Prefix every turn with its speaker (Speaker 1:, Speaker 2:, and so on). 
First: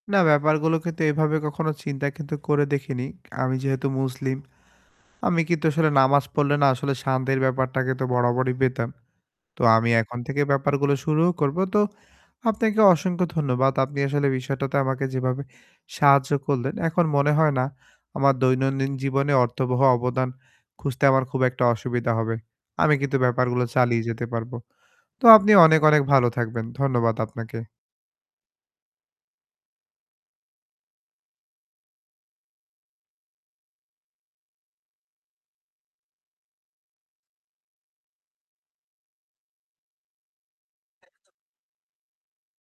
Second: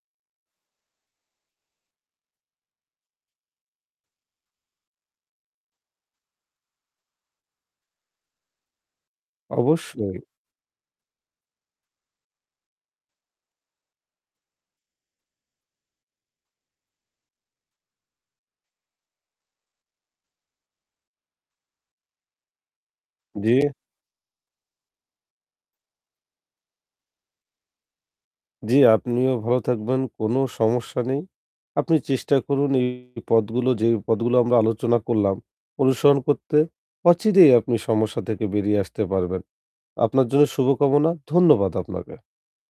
Speaker 1: না, ব্যাপারগুলোকে তো এভাবে কখনো চিন্তা কিন্তু করে দেখিনি। আমি যেহেতু মুসলিম, আমি কিন্তু আসলে নামাজ পড়লে না আসলে শান্তির ব্যাপারটাকে তো বরাবরই পেতাম। তো আমি
Speaker 2: অবশ্যই।
Speaker 1: এখন থেকে ব্যাপারগুলো শুরুও করব। তো আপনাকে অসংখ্য ধন্যবাদ। আপনি আসলে বিষয়টাতে আমাকে যেভাবে সাহায্য করলেন, এখন মনে হয় না আমার দৈনন্দিন জীবনে অর্থবহ অবদান খুঁজতে আমার খুব একটা অসুবিধা হবে। আমি কিন্তু ব্যাপারগুলো
Speaker 2: জি।
Speaker 1: চালিয়ে যেতে পারব। তো আপনি অনেক, অনেক, ভালো থাকবেন। ধন্যবাদ আপনাকে।
Speaker 2: জি, আপনিও ভালো থাকবেন। কোন সমস্যা নেই। আপনি চেষ্টা করুন এই পথগুলো, যেই পথগুলো আমরা আলোচনা করলাম অনুসরণ করতে। অচিরেই আপনি সমস্যা থেকে বেরিয়ে আসতে পারবেন। আপনার জন্য শুভকামনা। ধন্যবাদ আপনাকে।